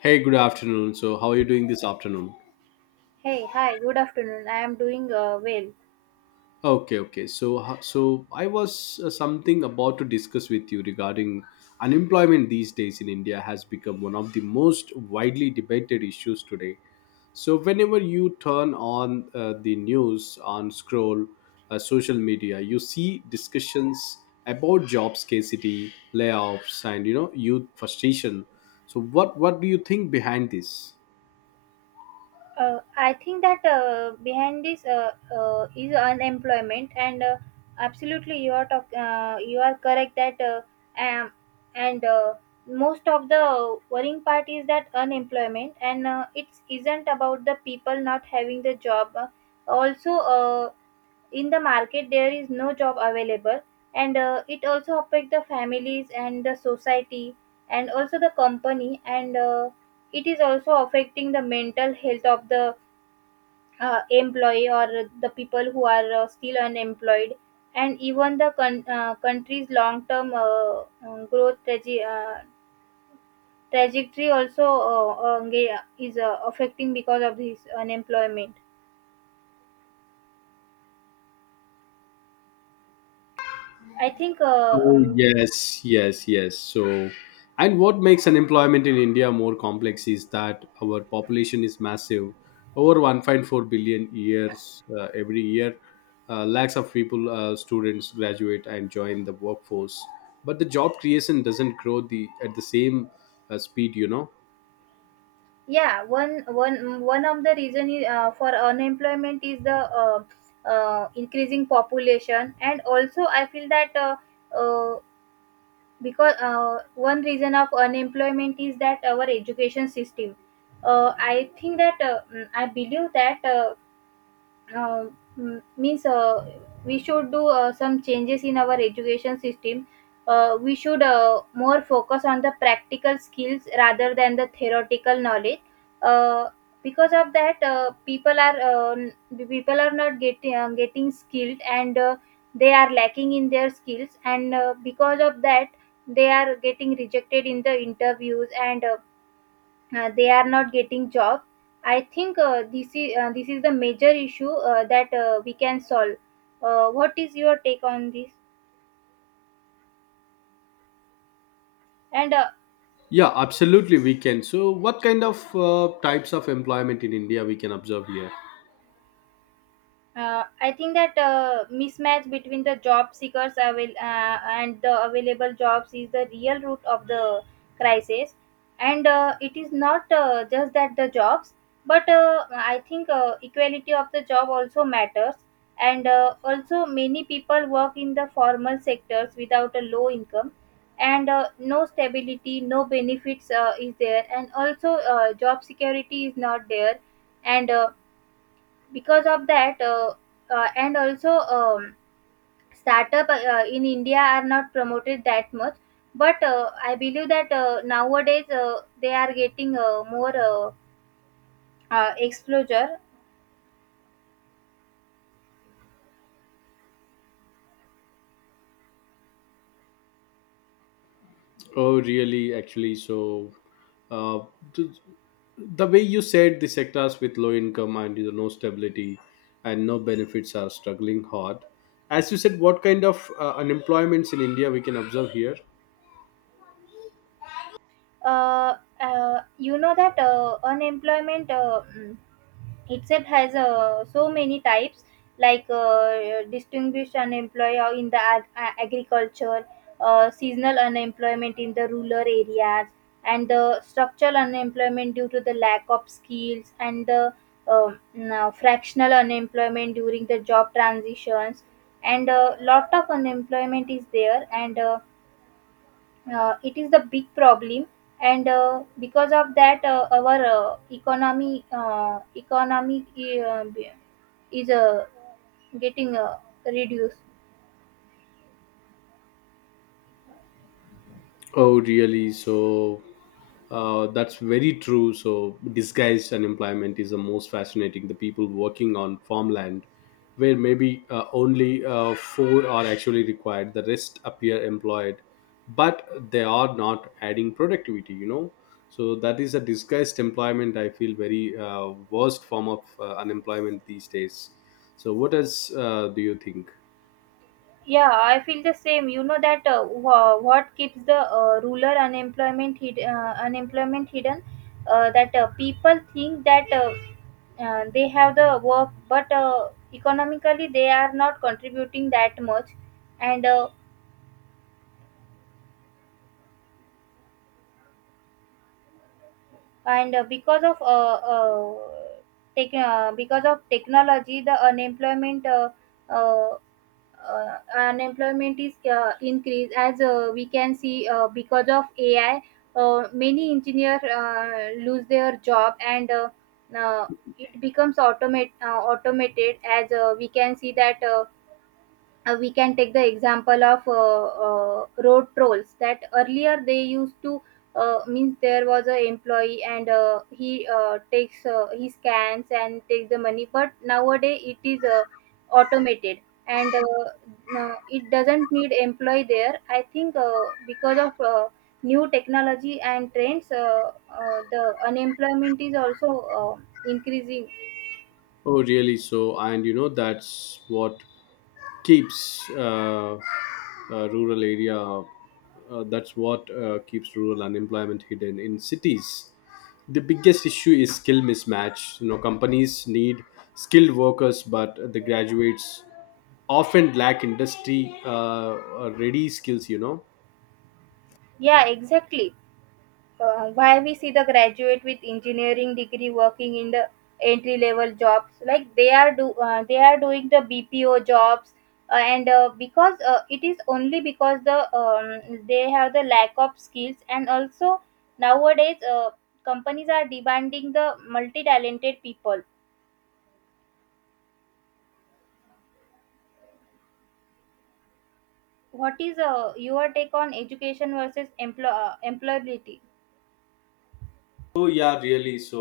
Hey, good afternoon. So, how are you doing this afternoon? Hey, hi, good afternoon. I am doing well. Okay, okay. So, so I was something about to discuss with you regarding unemployment these days in India has become one of the most widely debated issues today. So, whenever you turn on the news, on scroll social media, you see discussions about job scarcity, layoffs, and youth frustration. So, what do you think behind this? I think that behind this is unemployment, and absolutely, you are correct that um, and most of the worrying part is that unemployment, and it isn't about the people not having the job. Also, in the market there is no job available and it also affect the families and the society and also the company and it is also affecting the mental health of the employee or the people who are still unemployed, and even the country's long term trajectory also is affecting because of this unemployment. I think Oh, yes, yes, yes. So, and what makes unemployment in India more complex is that our population is massive, over 1.4 billion years every year. Lakhs of people, students graduate and join the workforce, but the job creation doesn't grow the at the same speed. Yeah, one of the reason is, for unemployment is the increasing population, and also I feel that uh, because one reason of unemployment is that our education system. I think that I believe that uh, m- means we should do some changes in our education system. We should more focus on the practical skills rather than the theoretical knowledge. Uh, because of that, people are people are not getting skilled, and they are lacking in their skills, and because of that, they are getting rejected in the interviews, and they are not getting job. I think This is this is the major issue that we can solve. What is your take on this? And Yeah, absolutely, we can. So, what kind of types of employment in India we can observe here? I think that mismatch between the job seekers and the available jobs is the real root of the crisis. And it is not just that the jobs, but I think equality of the job also matters. And also, many people work in the formal sectors without a low income, and no stability, no benefits is there, and also job security is not there, and because of that and also startup in india are not promoted that much, but I believe that nowadays they are getting more exposure. Oh, really? Actually, so uh, th- the way you said, the sectors with low income and, you know, no stability and no benefits are struggling hard. As you said, what kind of unemployments in India we can observe here? You know that unemployment itself has so many types, like distinguished unemployed or in the agriculture, seasonal unemployment in the rural areas, and the structural unemployment due to the lack of skills, and the now fractional unemployment during the job transitions, and a lot of unemployment is there. And it is the big problem, and because of that, our economy uh, economy uh, is uh, getting reduced. Oh, really. So, that's very true. So, disguised unemployment is the most fascinating. The people working on farmland, where maybe only four are actually required, the rest appear employed, but they are not adding productivity. So, that is a disguised employment, I feel, very worst form of unemployment these days. So, what else do you think? Yeah, I feel the same. You know that what keeps the rural unemployment hidden, that people think that they have the work, but economically they are not contributing that much. And because of because of technology the uh, unemployment is increased, as we can see, because of ai, many engineers lose their job. And uh, it becomes automated, as we can see that we can take the example of road trolls, that earlier they used to means there was a employee and he scans and takes the money, but nowadays it is automated. And no, it doesn't need employee there. I think Because of new technology and trends, the unemployment is also increasing. Oh, really? So, and that's what keeps rural area that's what keeps rural unemployment hidden in cities. The biggest issue is skill mismatch companies need skilled workers, but the graduates often lack industry ready skills, you know. Yeah, exactly. Why we see the graduate with engineering degree working in the entry level jobs, like they are doing the bpo jobs. And Because it is only because they have the lack of skills, and also nowadays companies are demanding the multi talented people. What is your take on education versus employability? Oh yeah, really. So,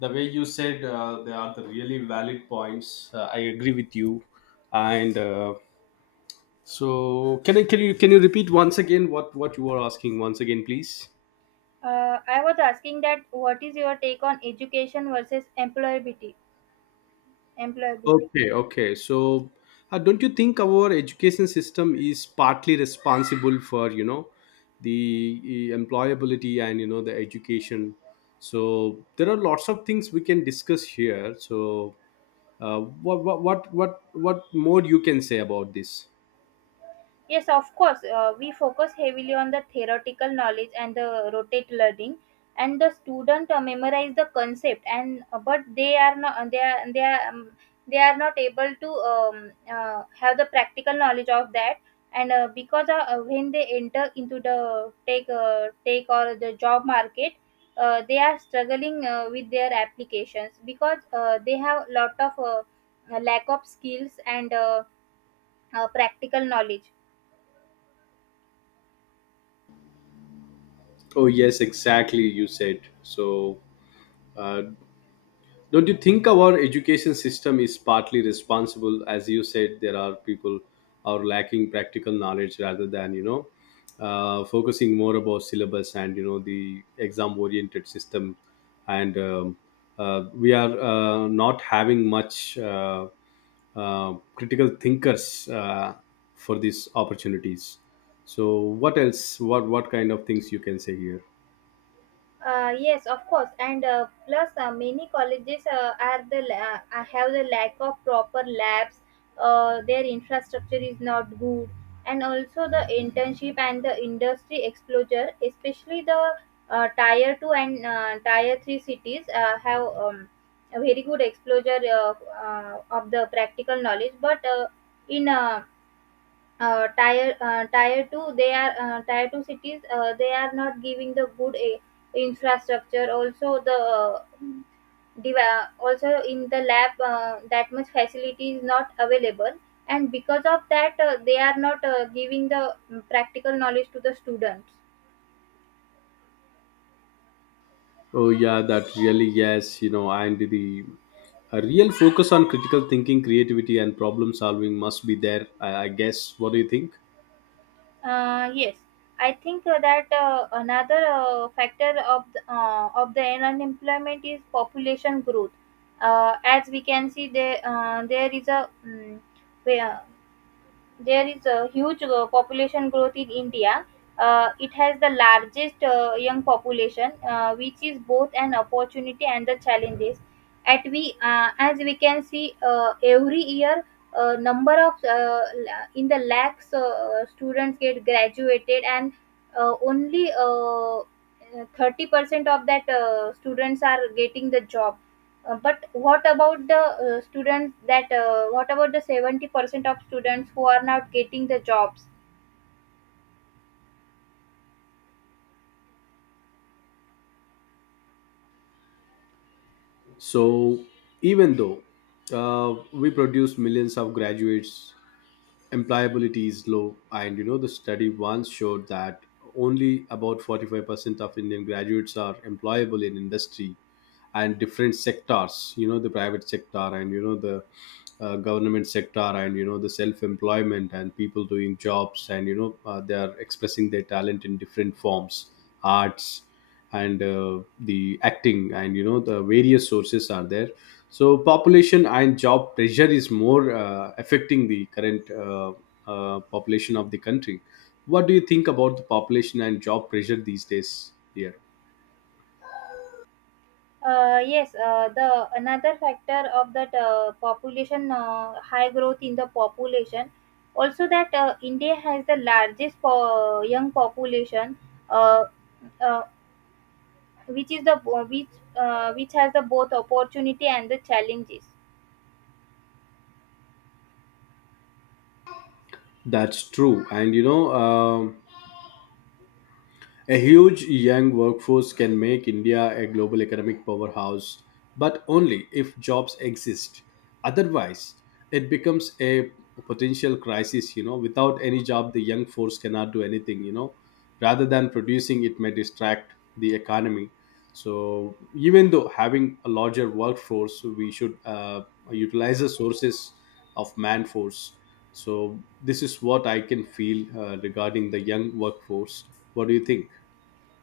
the way you said, they are the really valid points. I agree with you, and so, can you repeat once again what you were asking once again, please? I was asking that, what is your take on education versus employability, employability? Okay, okay. So, don't you think our education system is partly responsible for the employability and the education? So there are lots of things we can discuss here. So, what more you can say about this? Yes, of course. We focus heavily on the theoretical knowledge and the rotate learning, and the student memorize the concept. And but they are not able to have the practical knowledge of that. And because when they enter into the take or the job market, they are struggling with their applications, because they have lot of lack of skills and practical knowledge. Oh yes, exactly. You said so. Uh, don't you think our education system is partly responsible? As you said, there are people are lacking practical knowledge rather than focusing more about syllabus and the exam oriented system, and we are not having much critical thinkers for these opportunities. So, what else, what kind of things you can say here? Yes, of course. And plus many colleges have the lack of proper labs. Their infrastructure is not good, and also the internship and the industry exposure, especially the tier 2 and tier 3 cities, have a very good exposure of the practical knowledge. But in tier tier 2, they are, tier 2 cities, they are not giving the good infrastructure. Also the div- also in the lab that much facility is not available, and because of that they are not giving the practical knowledge to the students. Oh yeah, that really, yes and the a real focus on critical thinking, creativity, and problem solving must be there, I guess. What do you think? Yes, I think that another factor of the unemployment is population growth. As we can see, um, there is a huge population growth in India. It has the largest young population, which is both an opportunity and the challenges. As we can see, every year number of in the lakhs students get graduated, and only 30% of that students are getting the job. But what about the students that what about the 70% of students who are not getting the jobs? So, even though we produce millions of graduates, employability is low. And the study once showed that only about 45% of Indian graduates are employable in industry and different sectors the private sector, and the government sector, and the self-employment, and people doing jobs, and they are expressing their talent in different forms, arts, and the acting, and the various sources are there. So, population and job pressure is more affecting the current population of the country. What do you think about the population and job pressure these days, dear? Yes, the another factor of that population, high growth in the population, also that india has the largest young population, uh, uh, which is the, which, which has the both opportunity and the challenges. That's true. And you know A huge young workforce can make India a global economic powerhouse, but only if jobs exist. Otherwise, it becomes a potential crisis. Without any job, the young force cannot do anything. Rather than producing, it may distract the economy. So, even though having a larger workforce, we should utilize the sources of man force. So, this is what I can feel regarding the young workforce. What do you think?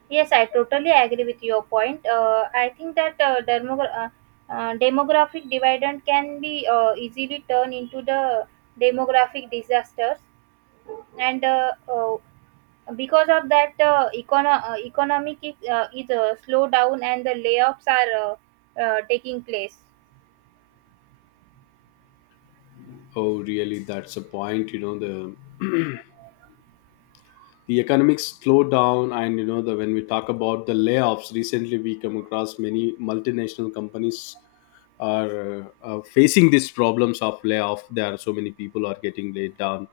Yes, I totally agree with your point. I think that demographic dividend can be easily turned into the demographic disasters, and because of that, economic is, is slow down and the layoffs are taking place. Oh, really? That's a point. The economics slowed down, and the when we talk about the layoffs, recently we come across many multinational companies are facing these problems of layoff. There are so many people are getting laid down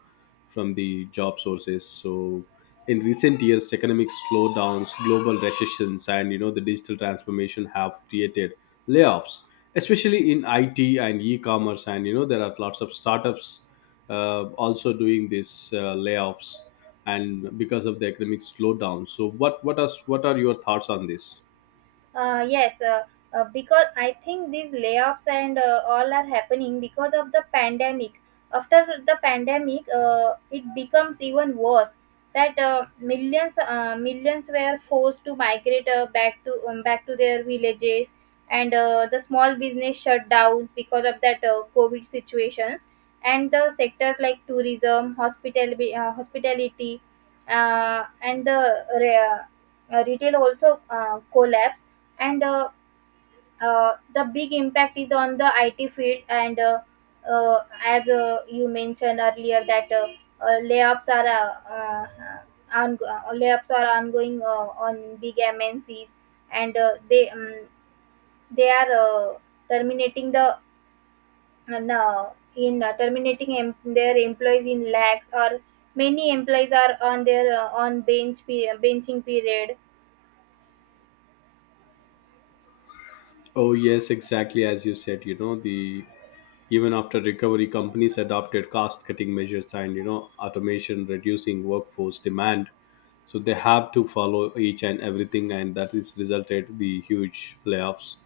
from the job sources. So, in recent years, economic slowdowns, global recessions, and the digital transformation have created layoffs, especially in IT and e-commerce. And there are lots of startups also doing these layoffs, and because of the economic slowdown. So, what are your thoughts on this? Yes, because I think these layoffs and all are happening because of the pandemic. After the pandemic, it becomes even worse, that millions were forced to migrate back to their villages, and the small business shut down because of that COVID situations, and the sectors like tourism, hospitality, uh, and the re- retail also collapsed. And the big impact is on the IT field. And as you mentioned earlier that uh, layoffs are uh, uh, layoffs are ongoing on big MNCs, and they are terminating the, and, in terminating their employees in lakhs, or many employees are on their benching period. Oh, yes, exactly as you said the even after recovery, companies adopted cost cutting measures, and automation, reducing workforce demand. So, they have to follow each and everything, and that is resulted the huge layoffs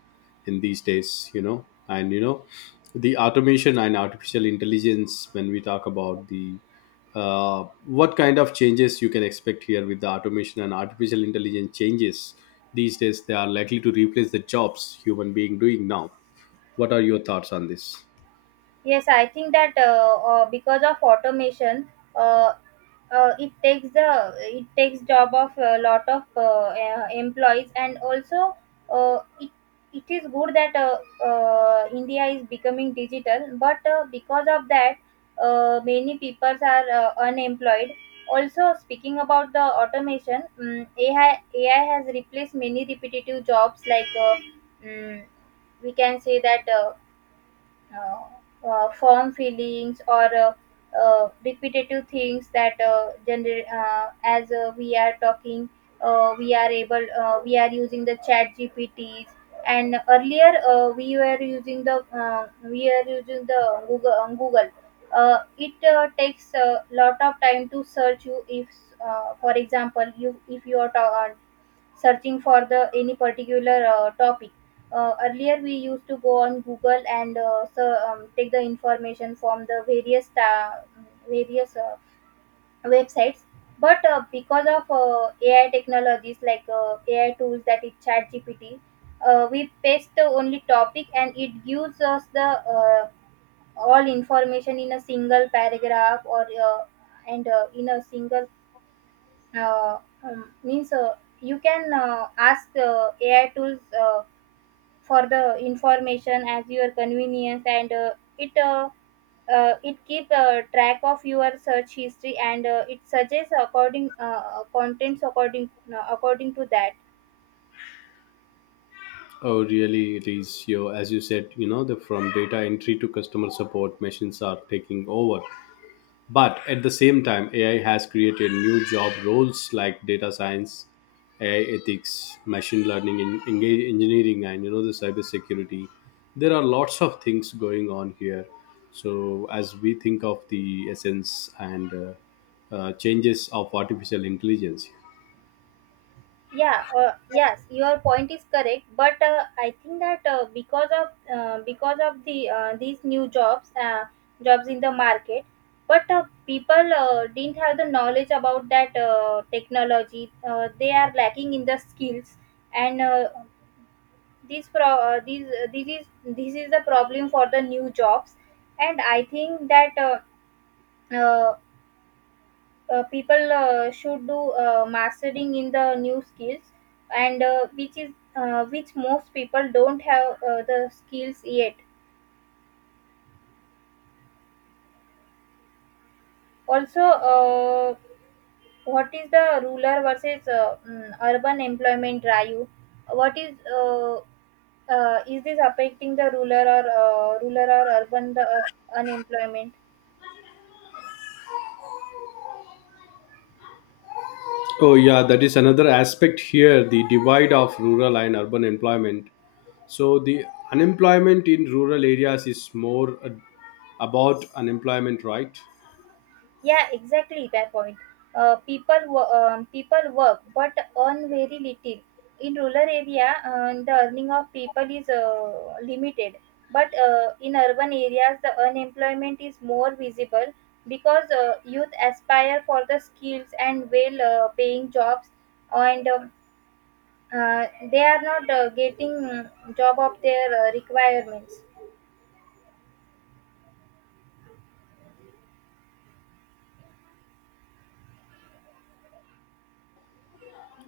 in these days. And the automation and artificial intelligence, when we talk about the what kind of changes you can expect here with the automation and artificial intelligence changes these days, they are likely to replace the jobs human being doing now. What are your thoughts on this? Yes, I think that because of automation, uh, it takes job of a lot of employees. And also uh, it it is good that India is becoming digital, but because of that, many people are unemployed. Also, speaking about the automation, AI has replaced many repetitive jobs, like mm, we can say that. Firm feelings or repetitive things that as we are talking, we are using the chat gpts. And earlier we are using the google, it takes a lot of time to search. You if for example, you if you are searching for the any particular topic, earlier, we used to go on Google and take the information from the various various uh, websites. But because of AI technologies like AI tools, that is ChatGPT, we paste the only topic and it gives us the all information in a single paragraph, or and in a single means you can ask AI tools. For the information as your convenience, and it uh, it keep track of your search history, and it suggests according contents according to that. Oh really, it is. You As you said, you know the from data entry to customer support, machines are taking over. But at the same time, AI has created new job roles like data science, AI ethics, machine learning, engineering, and the cybersecurity. There are lots of things going on here. So, as we think of the essence and changes of artificial intelligence. Yeah, yes, your point is correct, but I think that because of these new jobs, jobs in the market, but people didn't have the knowledge about that technology. They are lacking in the skills, and these pro these this is the problem for the new jobs. And I think that uh, people should do mastering in the new skills, and which is which most people don't have the skills yet. Also, what is the rural versus urban employment drive? What is this affecting the rural or rural or urban, the unemployment? Oh yeah, that is another aspect here: the divide of rural and urban employment. So, the unemployment in rural areas is more about unemployment, right? Yeah, exactly my point. People work but earn very little. In rural area, the earning of people is limited. But in urban areas, the unemployment is more visible, because youth aspire for the skills and well-paying jobs, and they are not getting job of their requirements.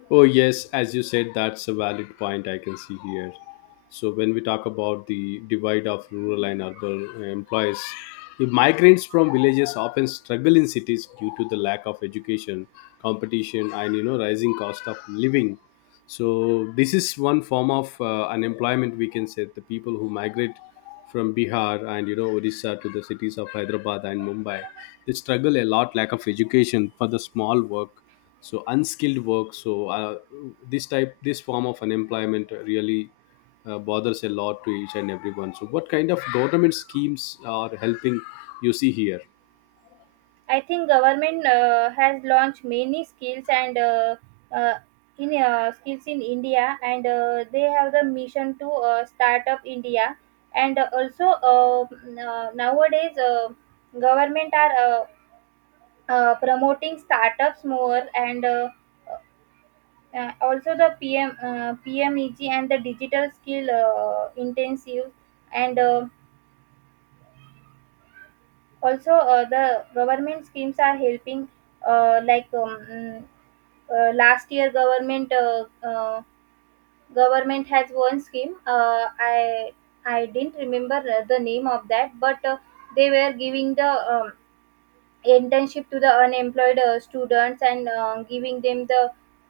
Oh, yes, as you said, that's a valid point I can see here. So, when we talk about the divide of rural and urban employees, the migrants from villages often struggle in cities due to the lack of education, competition, and rising cost of living. So, this is one form of unemployment we can say. The people who migrate from Bihar and Odisha to the cities of Hyderabad and Mumbai, they struggle a lot, lack of education for the small work, so unskilled work. So this this form of unemployment really bothers a lot to each and everyone. So, what kind of government schemes are helping you see here? I think government has launched many skills, and uh, in skills in India, and they have the mission to start up India. And also nowadays, government are promoting startups more, and also the PM, PMEG, and the digital skill intensive. And. Also, the government schemes are helping. Uh, like um, mm, Last year, government has one scheme. I didn't remember the name of that, but they were giving the um, internship to the unemployed students, and giving them the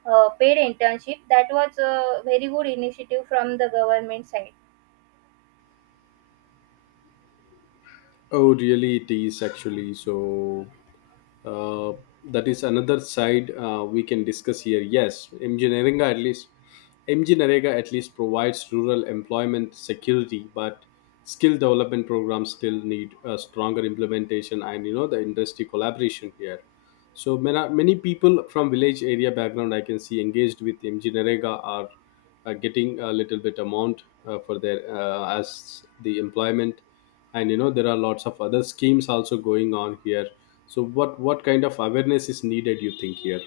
paid internship. That was a very good initiative from the government side. Oh, really, it is actually so. uh, that is another side we can discuss here. Yes, engineering at least provides rural employment security, but skill development programs still need a stronger implementation and the industry collaboration here. So, many, many people from village area background I can see engaged with MG Narega are getting a little bit amount for their as the employment, and there are lots of other schemes also going on here. So, what kind of awareness is needed? You think here?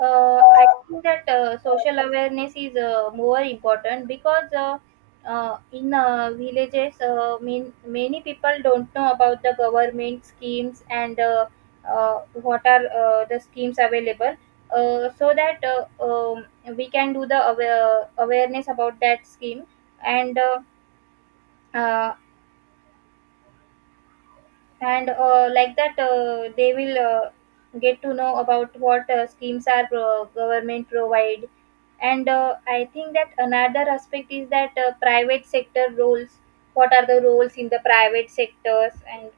I think that social awareness is more important, because in villages, many people don't know about the government schemes, and what are the schemes available. So that We can do the awareness about that scheme, and uh, uh, and like that, they will get to know about what schemes are government provide. And I think that another aspect is that private sector roles, what are the roles in the private sectors? And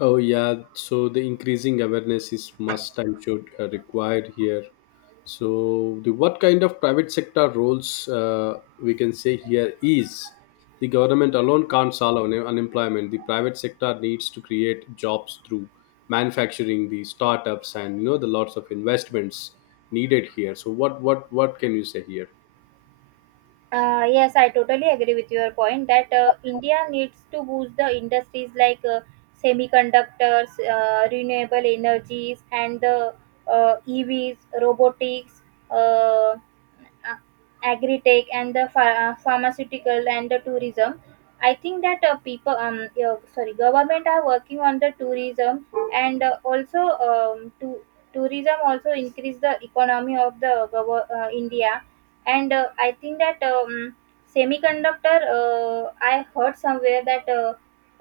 Oh yeah, so the increasing awareness is must and should required here. So, the what kind of private sector roles we can say here is, the government alone can't solve unemployment. The private sector needs to create jobs through manufacturing, the startups, and the lots of investments needed here. So, what can you say here? Yes, I totally agree with your point that India needs to boost the industries like semiconductors, renewable energies, and the EVs, robotics, uh, a- agri-tech, and the pharmaceutical, and the tourism. I think that yeah, sorry, government are working on the tourism, and also to tourism also increase the economy of India. And I think that semiconductor, I heard somewhere that uh,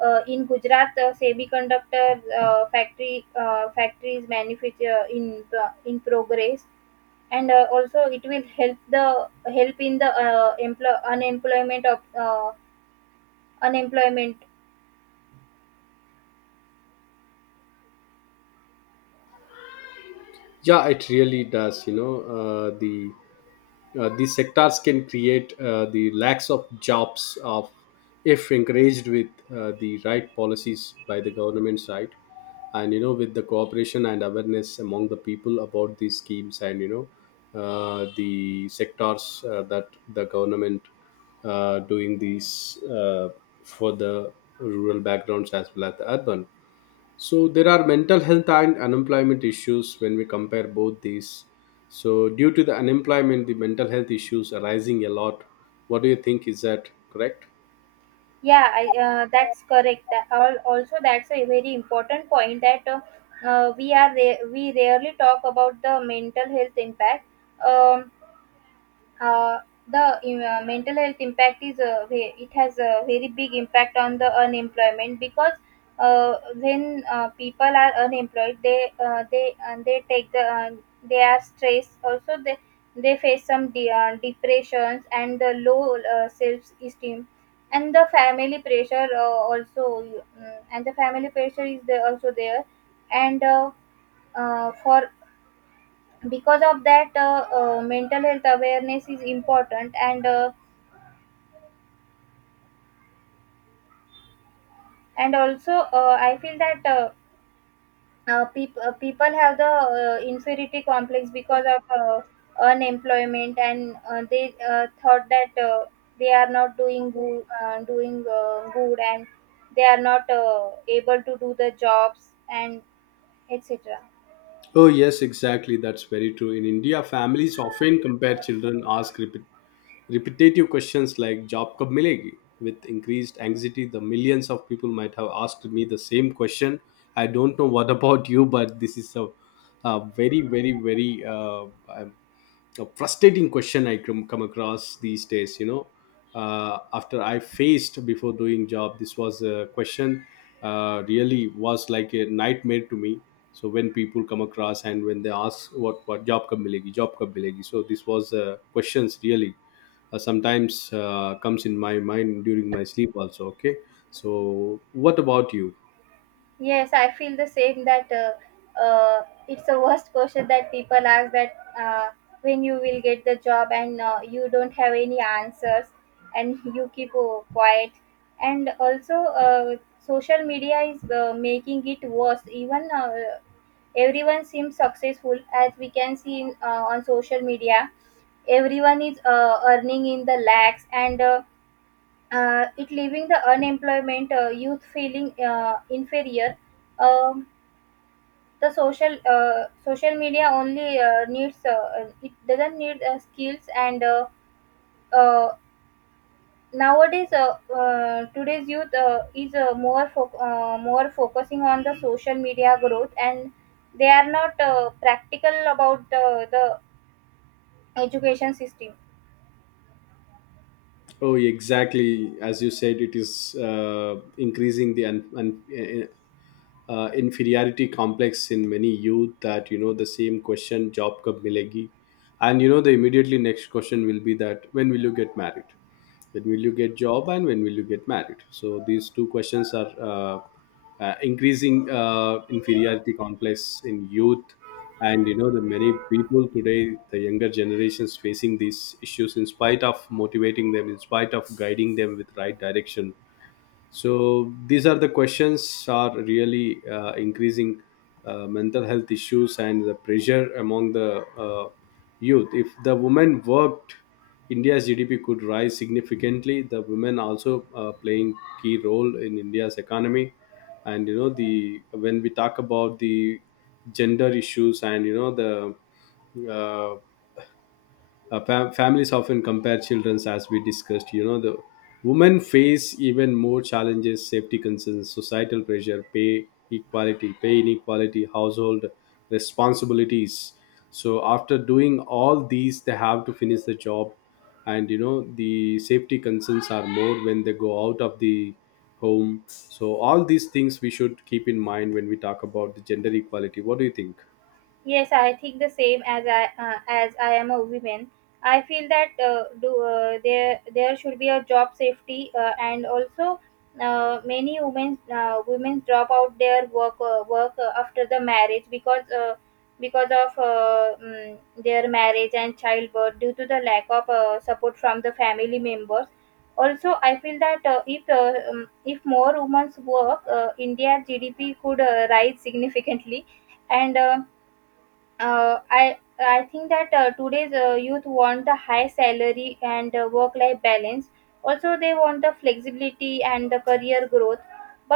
uh, in Gujarat, semiconductor, factory factories manufacture in progress, and also it will help the help in the unemployment of unemployment. Yeah, it really does. These sectors can create the lacks of jobs of if encouraged with the right policies by the government side, and with the cooperation and awareness among the people about these schemes, and the sectors that the government doing these for the rural backgrounds as well as the urban. So, there are mental health and unemployment issues when we compare both these. So, due to the unemployment, the mental health issues are rising a lot. What do you think? Is that correct? Yeah, that's correct. Also, that's a very important point, that we rarely talk about the mental health impact. Um, uh, the Mental health impact is it has a very big impact on the unemployment, because when people are unemployed, they are stressed. Also, they face some depressions, and the low self esteem, and the family pressure, and the family pressure is there, also there. And uh, uh, for because of that, mental health awareness is important, and also I feel that people have the inferiority complex because of unemployment, and they thought that they are not doing good, doing good, and they are not able to do the jobs, and etc. Oh yes, exactly. That's very true. In India, families often compare children ask repetitive questions like job kab milegi. With increased anxiety, the millions of people might have asked me the same question. I don't know what about you, but this is a very, very, very a frustrating question I come across these days. After I faced before doing job, this was a question really was like a nightmare to me. So, when people come across and when they ask what job कब मिलेगी, so this was questions really sometimes comes in my mind during my sleep also. Okay, so what about you? Yes, I feel the same, that it's the worst question that people ask, that when you will get the job, and you don't have any answers, and you keep quiet. And also, social media is making it worse. Even everyone seems successful, as we can see in, on social media. Everyone is earning in the lakhs, and it leaving the unemployment youth feeling inferior. Um, the social Social media only needs it doesn't need skills, and uh, nowadays, today's youth more focusing on the social media growth, and they are not practical about the education system. Oh, exactly as you said, it is increasing the inferiority complex in many youth, that the same question, job kab milegi, and the immediately next question will be that when will you get married, when will you get job, and when will you get married. So, these two questions are increasing inferiority complex in youth, and the many people today, the younger generations facing these issues in spite of motivating them, in spite of guiding them with right direction. So, these are the questions are really increasing mental health issues and the pressure among the youth. If the women worked, India's GDP could rise significantly. The women also playing key role in India's economy, and the when we talk about the gender issues, and the families often compare children. As we discussed, the women face even more challenges, safety concerns, societal pressure, pay inequality, household responsibilities. So, after doing all these, they have to finish the job, and the safety concerns are more when they go out of the home. So, all these things we should keep in mind when we talk about the gender equality. What do you think? Yes, I think the same, as I am a woman. I feel that there should be a job safety, and also many women drop out their work after the marriage, because because of uh, mm, their marriage and childbirth, due to the lack of support from the family members. Also, I feel that if more women's work, India's GDP could rise significantly. And. I think that today's youth want the high salary and work-life balance. Also, they want the flexibility and the career growth,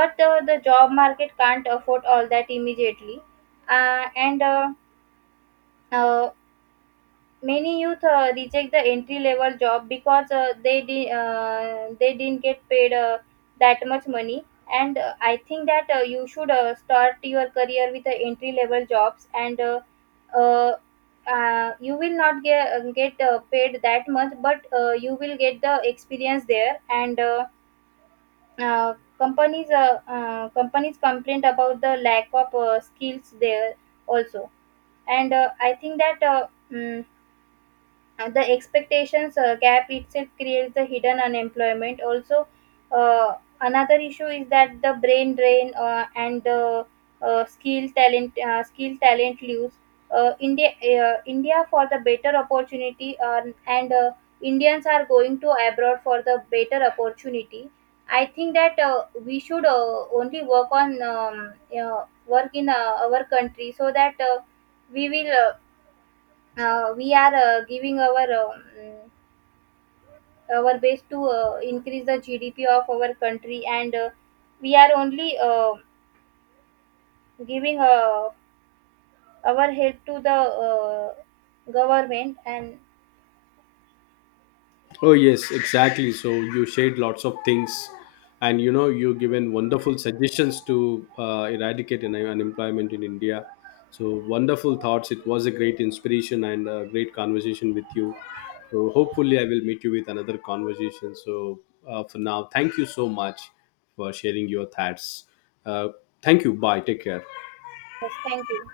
but the job market can't afford all that immediately. And uh, Many youth reject the entry level job, because they didn't get paid that much money. And I think that you should start your career with the entry level jobs, and uh, you will not get get paid that much, but you will get the experience there. And uh, companies complain about the lack of skills there also. And I think that mm, and the expectations gap itself creates the hidden unemployment also. uh, Another issue is that the brain drain, and the skill talent lose. uh, india India for the better opportunity, and Indians are going to abroad for the better opportunity. I think that we should only work on work in our country, so that we will we are giving our best to increase the GDP of our country, and we are only giving our help to the uh, government. And Oh yes, exactly. So, you shared lots of things, and you given wonderful suggestions to eradicate unemployment in India. So, wonderful thoughts. It was a great inspiration and a great conversation with you. So, hopefully I will meet you with another conversation. So, for now, thank you so much for sharing your thoughts. Uh, Thank you. Bye. Take care. yes, thank you.